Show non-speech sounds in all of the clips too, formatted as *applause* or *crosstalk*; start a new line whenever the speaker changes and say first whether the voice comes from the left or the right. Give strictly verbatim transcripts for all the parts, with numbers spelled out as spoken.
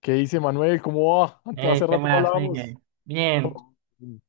left: ¿Qué dice Manuel? ¿Cómo va? Ante-
right: Eh,
left: Hace
right: ¿qué
left: rato no
right: más,
left: hablábamos.
right: Miguel? Bien,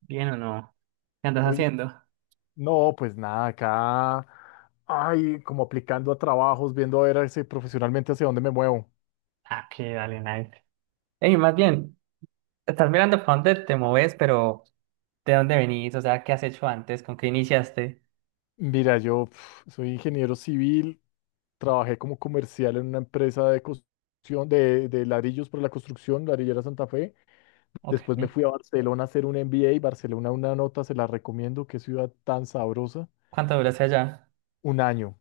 right: bien o no. ¿Qué andas
left: Oye,
right: haciendo?
left: no, pues nada, acá, ay, como aplicando a trabajos, viendo a ver hacia- profesionalmente hacia dónde me muevo.
right: Ah, qué dale, nice. Ey, más bien, ¿estás mirando para dónde te mueves? Pero ¿de dónde venís? O sea, ¿qué has hecho antes? ¿Con qué iniciaste?
left: Mira, yo pf, soy ingeniero civil, trabajé como comercial en una empresa de construcción, de, de ladrillos para la construcción, Ladrillera Santa Fe.
right: Ok.
left: Después me fui a Barcelona a hacer un M B A. Barcelona, una nota, se la recomiendo, qué ciudad tan sabrosa.
right: ¿Cuánto duraste allá?
left: Un año.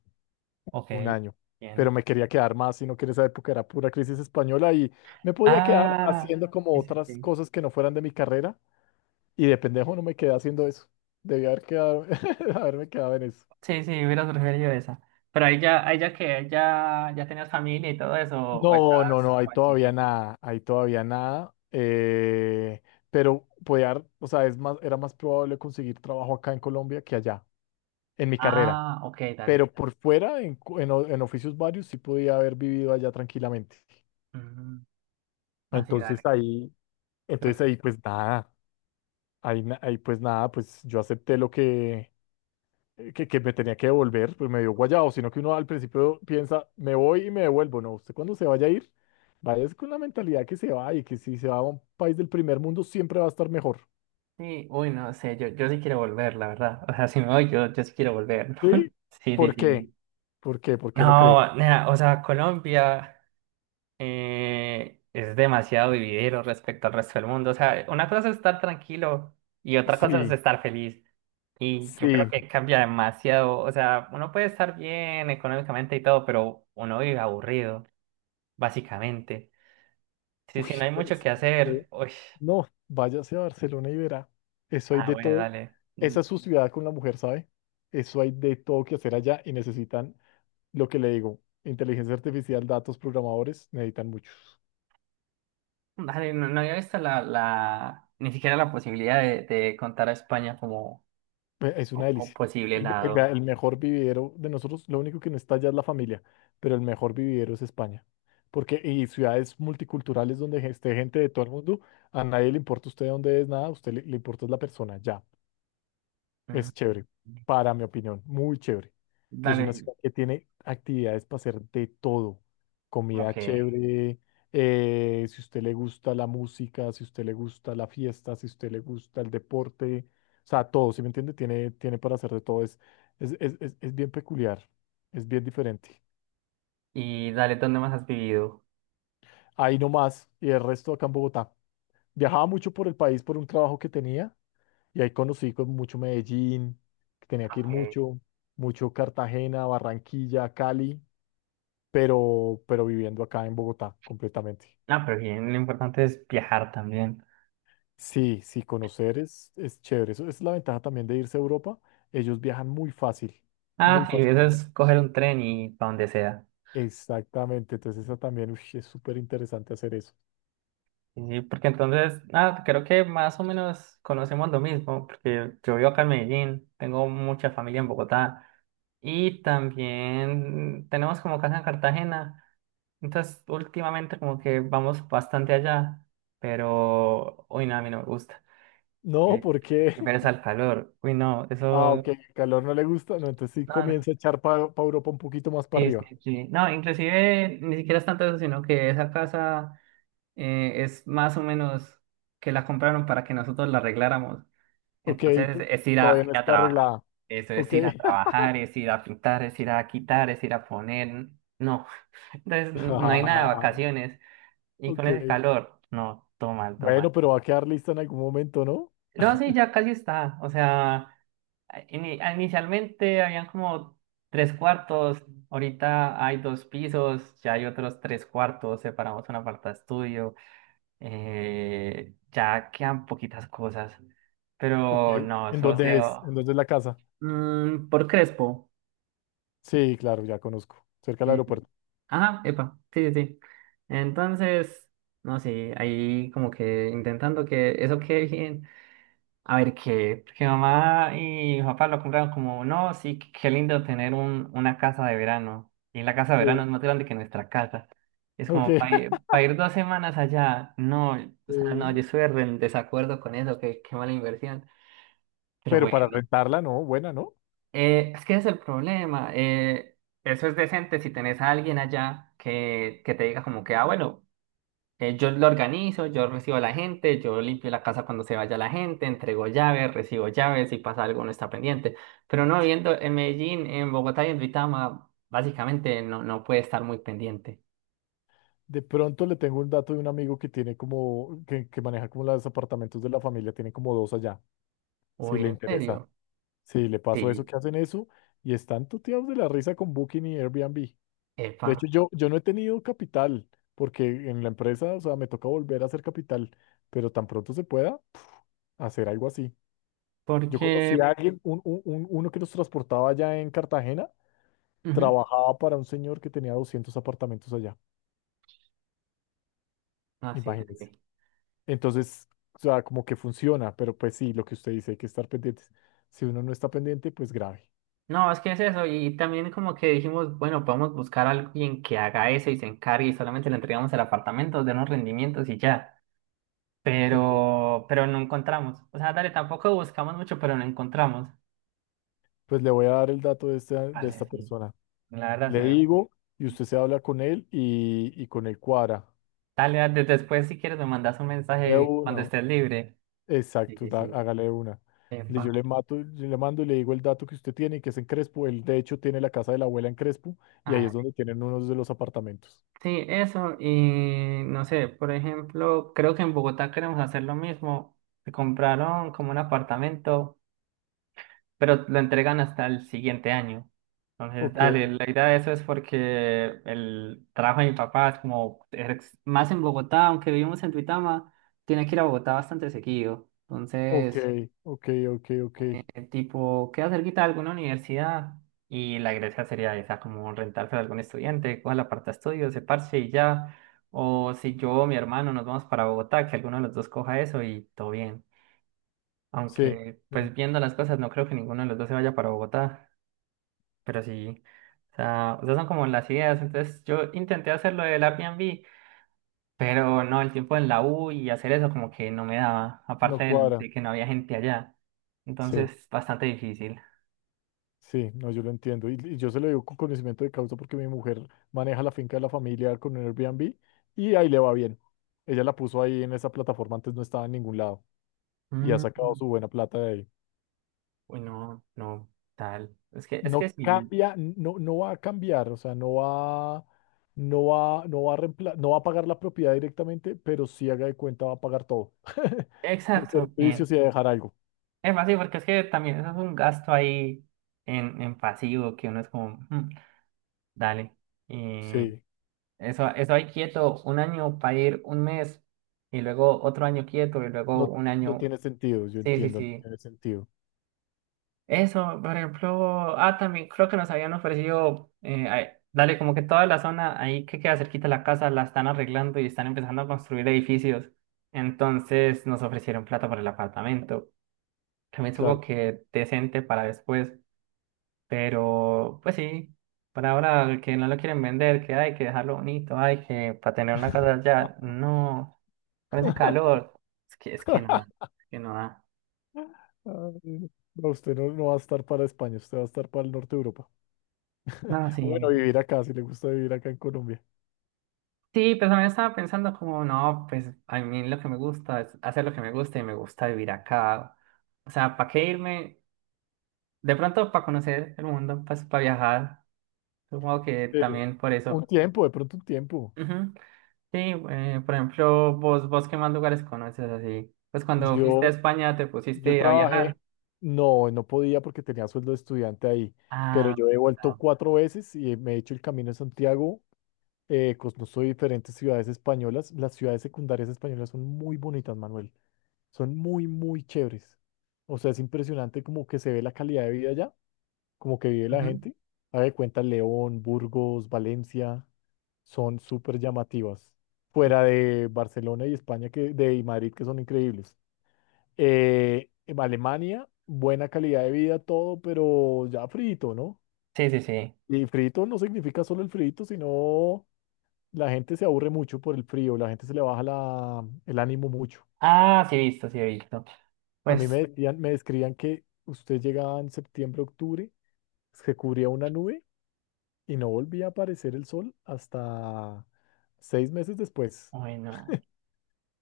right: Ok,
left: Un año. Pero
right: bien.
left: me quería quedar más, sino que en esa época era pura crisis española y me podía quedar
right: Ah,
left: haciendo como
right: sí, sí,
left: otras
right: sí.
left: cosas que no fueran de mi carrera. Y de pendejo no me quedé haciendo eso. Debí haber quedado, *laughs* haberme quedado en eso.
right: Sí, sí, hubiera preferido esa. Pero ahí ya, ahí ya que ya, ya tenías familia y todo eso, o
left: No,
right: estabas
left: no, no, hay todavía
right: Juanchito.
left: nada, hay todavía nada. Eh, pero podía, o sea, es más, era más probable conseguir trabajo acá en Colombia que allá, en mi carrera.
right: Ah, ok, dale.
left: Pero por fuera, en, cu- en o- en oficios varios, sí podía haber vivido allá tranquilamente.
right: Mm, Así,
left: Entonces
right: dale.
left: ahí, entonces ahí, pues nada. Ahí, na- ahí pues nada, pues yo acepté lo que, que, que me tenía que devolver, pues me dio guayado, sino que uno al principio piensa, me voy y me devuelvo, no, usted cuando se vaya a ir, vaya con la mentalidad que se va y que si se va a un país del primer mundo siempre va a estar mejor,
right: Sí, uy, no sé, yo, yo sí quiero volver, la verdad. O sea, si me voy, yo, yo sí quiero volver. *laughs*
left: ¿sí?
right: Sí, sí,
left: ¿Por qué?
right: sí.
left: ¿Por qué? ¿Por qué lo cree?
right: No, nada, o sea, Colombia eh, es demasiado vividero respecto al resto del mundo. O sea, una cosa es estar tranquilo y otra cosa es
left: Sí,
right: estar feliz. Y yo creo
left: sí,
right: que cambia demasiado. O sea, uno puede estar bien económicamente y todo, pero uno vive aburrido, básicamente. Sí,
left: uy,
right: sí, no hay
left: pero
right: mucho
left: es
right: que
left: que-
right: hacer. Uy,
left: no, váyase a Barcelona y verá, eso hay
right: ah,
left: de
right: bueno,
left: todo,
right: dale.
left: esa es su ciudad con la mujer, ¿sabe? Eso hay de todo que hacer allá y necesitan. Lo que le digo, inteligencia artificial, datos, programadores, necesitan muchos.
right: Dale, no, no había visto la, la, ni siquiera la posibilidad de, de contar a España como,
left: Ve- Es una
right: co- como
left: delicia.
right: posible
left: El, ve- el- vea,
right: lado.
left: el mejor vividero de nosotros, lo único que no está ya es la familia, pero el mejor vividero es España. Porque y ciudades multiculturales donde ge- esté gente de todo el mundo, a nadie le importa usted dónde es, nada, a usted le, le importa es la persona, ya.
right: Mm,
left: Es chévere, para mi opinión, muy chévere. Y es una
right: Dale,
left: ciudad que tiene actividades para hacer de todo.
right: como
left: Comida
right: que,
left: chévere, eh, si usted le gusta la música, si usted le gusta la fiesta, si usted le gusta el deporte, o sea, todo, ¿sí me entiende? Tiene, tiene para hacer de todo. Es, es, es, es, es bien peculiar, es bien diferente.
right: y dale, ¿dónde más has vivido?
left: Ahí nomás, y el resto acá en Bogotá. Viajaba mucho por el país por un trabajo que tenía. Y ahí conocí con mucho Medellín, que tenía
right: Ah,
left: que ir
right: okay.
left: mucho, mucho Cartagena, Barranquilla, Cali, pero, pero viviendo acá en Bogotá completamente.
right: Ah, pero bien, lo importante es viajar también.
left: Sí, sí, conocer es, es chévere. Eso es la ventaja también de irse a Europa. Ellos viajan muy fácil, muy
right: Ah, sí,
left: fácil.
right: eso es coger un tren y para donde sea.
left: Exactamente, entonces esa también ush, es súper interesante hacer eso.
right: Sí, sí, porque entonces, ah, creo que más o menos conocemos lo mismo, porque yo vivo acá en Medellín, tengo mucha familia en Bogotá. Y también tenemos como casa en Cartagena. Entonces, últimamente como que vamos bastante allá, pero hoy nada, a mí no me gusta.
left: No,
right: Qué,
left: porque,
right: qué pereza
left: *laughs*
right: el calor. Uy, no,
left: ah, ok,
right: eso.
left: el calor no le gusta, no, entonces sí
right: No, no.
left: comienza a echar para Europa un poquito más para
right: Sí, sí,
left: arriba.
right: sí. No, inclusive ni siquiera es tanto eso, sino que esa casa eh, es más o menos que la compraron para que nosotros la arregláramos.
left: Ok,
right: Entonces
left: tú-
right: es ir a,
left: todavía no
right: ir a
left: está
right: trabajar.
left: arreglada.
right: Eso es
left: Ok.
right: ir a trabajar, es ir a pintar, es ir a quitar, es ir a poner. No. *laughs* Entonces no hay nada de
left: *laughs* *laughs*
right: vacaciones. Y con
left: Ok.
right: ese calor, no, todo mal, todo mal.
left: Bueno, pero va a quedar lista en algún momento, ¿no?
right: No, sí, ya casi está. O sea, ini- inicialmente habían como tres cuartos. Ahorita hay dos pisos, ya hay otros tres cuartos. Separamos una parte de estudio. Eh, ya quedan poquitas cosas.
left: Ok.
right: Pero
left: ¿En
right: no,
left: ah, dónde claro. Es?
right: socio.
left: ¿En dónde es la casa?
right: Mm, por Crespo.
left: Sí, claro, ya conozco. Cerca del
right: Eh,
left: aeropuerto.
right: ajá, epa, sí, sí, sí. Entonces, no sé, ahí como que intentando que eso quede bien. A ver qué, porque mamá y mi papá lo compraron como, no, sí, qué qué lindo tener un, una casa de verano. Y la casa de
left: Sí.
right: verano es más grande que nuestra casa. Es
left: Ok.
right: como para ir,
left: *laughs*
right: pa ir dos semanas allá. No, o sea, no,
left: Eh,
right: yo estoy re en desacuerdo con eso, que qué mala inversión. Pero
left: pero para
right: bueno.
left: rentarla, no, buena, ¿no?
right: Eh, es que ese es el problema. Eh, eso es decente si tenés a alguien allá que, que te diga como que, ah, bueno, eh, yo lo organizo, yo recibo a la gente, yo limpio la casa cuando se vaya la gente, entrego llaves, recibo llaves, si pasa algo no está pendiente. Pero no, viendo en Medellín, en Bogotá y en Duitama, básicamente no, no puede estar muy pendiente.
left: De pronto le tengo un dato de un amigo que tiene como, que, que maneja como los apartamentos de la familia, tiene como dos allá, si
right: Uy,
left: le
right: ¿en
left: interesa.
right: serio?
left: Sí, le paso eso,
right: Sí,
left: que hacen eso y están tuteados de la risa con Booking y Airbnb.
right: epa,
left: De hecho, yo, yo no he tenido capital, porque en la empresa, o sea, me toca volver a hacer capital, pero tan pronto se pueda hacer algo así. Yo conocí
right: porque
left: a alguien, un- un- un- uno que nos transportaba allá en Cartagena,
right: ujú,
left: trabajaba para un señor que tenía doscientos apartamentos allá,
right: ah, sí,
left: imagínense.
right: dale.
left: Entonces, o sea, como que funciona, pero pues sí, lo que usted dice, hay que estar pendientes. Si uno no está pendiente, pues grave.
right: No, es que es eso. Y también como que dijimos, bueno, podemos buscar a alguien que haga eso y se encargue y solamente le entregamos el apartamento, denos rendimientos y ya.
left: Ok,
right: Pero, pero no encontramos. O sea, dale, tampoco buscamos mucho, pero no encontramos.
left: pues le voy a dar el dato de esta, de
right: Parce,
left: esta
right: sí.
left: persona.
right: La verdad, sí.
left: Le digo y usted se habla con él y, y con él cuadra.
right: Dale, dale, después si quieres me mandas un
left: De
right: mensaje cuando
left: uno.
right: estés libre. Sí,
left: Exacto,
right: sí,
left: da-
right: sí.
left: hágale una. Le- Yo
right: Epa.
left: le mato, yo le mando y le digo el dato que usted tiene, que es en Crespo. Él, de hecho, tiene la casa de la abuela en Crespo y
right: Ah,
left: ahí es
right: dale,
left: donde tienen unos de los apartamentos.
right: sí, eso. Y no sé, por ejemplo, creo que en Bogotá queremos hacer lo mismo. Se compraron como un apartamento, pero lo entregan hasta el siguiente año. Entonces,
left: Ok,
right: dale, la idea de eso es porque el trabajo de mi papá es como es más en Bogotá, aunque vivimos en Duitama, tiene que ir a Bogotá bastante seguido.
left: ok,
right: Entonces,
left: ok, ok, ok.
right: el tipo queda cerquita de alguna universidad y la iglesia sería esa, como rentarse a algún estudiante, coja la parte de estudios, se parche y ya. O si yo o mi hermano nos vamos para Bogotá, que alguno de los dos coja eso y todo bien.
left: Sí,
right: Aunque,
left: sí,
right: pues viendo las cosas, no creo que ninguno de los dos se vaya para Bogotá. Pero sí, o sea, esas son como las ideas. Entonces yo intenté hacer lo del Airbnb, pero no, el tiempo en la U y hacer eso como que no me daba,
left: no
right: aparte del-
left: cuadra.
right: de que no había gente allá.
left: Sí,
right: Entonces, bastante difícil.
left: sí, no, yo lo entiendo. Y, y yo se lo digo con conocimiento de causa porque mi mujer maneja la finca de la familia con un Airbnb y ahí le va bien. Ella la puso ahí en esa plataforma, antes no estaba en ningún lado y ha sacado
right: Mm,
left: su buena plata de ahí.
right: uy, no, no, tal. Es que, es
left: No
right: que sí,
left: cambia, no, no va a cambiar, o sea, no va, no va, no va a reempla- no va a pagar la propiedad directamente, pero sí haga de cuenta va a pagar todo, *laughs* los
right: exacto, bien.
left: servicios y a dejar algo.
right: Es más, sí, porque es que también eso es un gasto ahí en, en pasivo que uno es como, "Mm, dale".
left: Sí,
right: Eso, eso ahí quieto un año para ir un mes y luego otro año quieto y luego
left: no,
right: un
left: no
right: año.
left: tiene sentido, yo
right: Sí, sí,
left: entiendo, no
right: sí.
left: tiene sentido,
right: Eso, por ejemplo, ah, también creo que nos habían ofrecido, eh, ay, dale, como que toda la zona ahí que queda cerquita de la casa la están arreglando y están empezando a construir edificios. Entonces nos ofrecieron plata para el apartamento. También supongo
left: claro.
right: que decente para después. Pero, pues sí, por ahora el que no lo quieren vender, que hay que dejarlo bonito, hay que para tener una casa allá, no, con ese
left: *laughs*
right: calor, es que, es que no da, es que no da.
left: Ay, no, usted no, no va a estar para España, usted va a estar para el norte de Europa.
right: No,
left: O bueno,
right: sí.
left: vivir acá, si le gusta vivir acá en Colombia.
right: Sí, pues también estaba pensando como, no, pues a mí lo que me gusta es hacer lo que me gusta y me gusta vivir acá. O sea, ¿para qué irme? De pronto para conocer el mundo, pues para viajar. Supongo que
left: Sí.
right: también por
left: Un
right: eso.
left: tiempo, de pronto un tiempo.
right: Ujú. Sí, eh, por ejemplo, vos, vos qué más lugares conoces así. Pues cuando fuiste a
left: Yo,
right: España te
left: Yo
right: pusiste a viajar.
left: trabajé, no, no podía porque tenía sueldo de estudiante ahí, pero
right: Ah,
left: yo he vuelto
right: ah.
left: cuatro veces y me he hecho el Camino de Santiago, eh, conozco diferentes ciudades españolas. Las ciudades secundarias españolas son muy bonitas, Manuel, son muy, muy chéveres. O sea, es impresionante como que se ve la calidad de vida allá, como que vive la
right: Ujú.
left: gente. Haga de cuenta León, Burgos, Valencia, son súper llamativas. Fuera de Barcelona y España que, de y Madrid, que son increíbles. Eh, en Alemania, buena calidad de vida, todo, pero ya frito, ¿no?
right: Sí, sí, sí.
left: Y frito no significa solo el frito, sino la gente se aburre mucho por el frío, la gente se le baja la, el ánimo mucho.
right: Ah, sí he visto, sí he visto.
left: A mí
right: Pues,
left: me decían, me describían que usted llegaba en septiembre, octubre, se cubría una nube y no volvía a aparecer el sol hasta seis meses después.
right: bueno,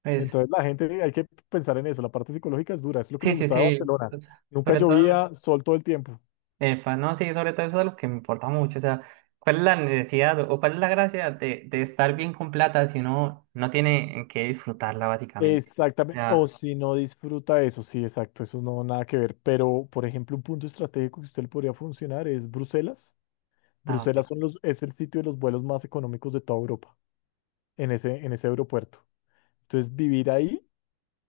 right: pues,
left: Entonces la gente, hay que pensar en eso, la parte psicológica es dura, es lo que me
right: sí, sí,
left: gustaba de
right: sí.
left: Barcelona. Nunca
right: Sobre todo,
left: llovía, sol todo el tiempo.
right: epa, no, sí, sobre todo eso es lo que me importa mucho. O sea, ¿cuál es la necesidad o cuál es la gracia de, de estar bien con plata si uno no tiene en qué disfrutarla, básicamente? O
left: Exactamente, o
right: sea,
left: si no disfruta eso, sí, exacto, eso no nada que ver, pero por ejemplo, un punto estratégico que usted le podría funcionar es Bruselas.
right: ah, ok.
left: Bruselas son los, es el sitio de los vuelos más económicos de toda Europa, en ese, en ese aeropuerto. Entonces, vivir ahí,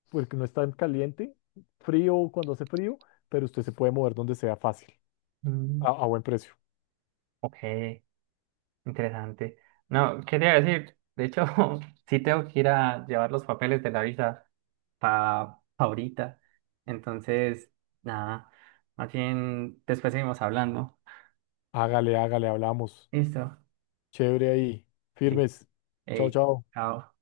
left: porque no es tan caliente, frío cuando hace frío, pero usted se puede mover donde sea fácil,
right: Mm,
left: a, a buen precio.
right: ok. Interesante. No, quería decir, de hecho, *laughs* sí tengo que ir a llevar los papeles de la visa para ahorita. Entonces, nada, más bien después seguimos hablando.
left: Hágale, hágale, hablamos.
right: Listo.
left: Chévere ahí,
right: Sí.
left: firmes. Chao,
right: Ey,
left: chao.
right: chao.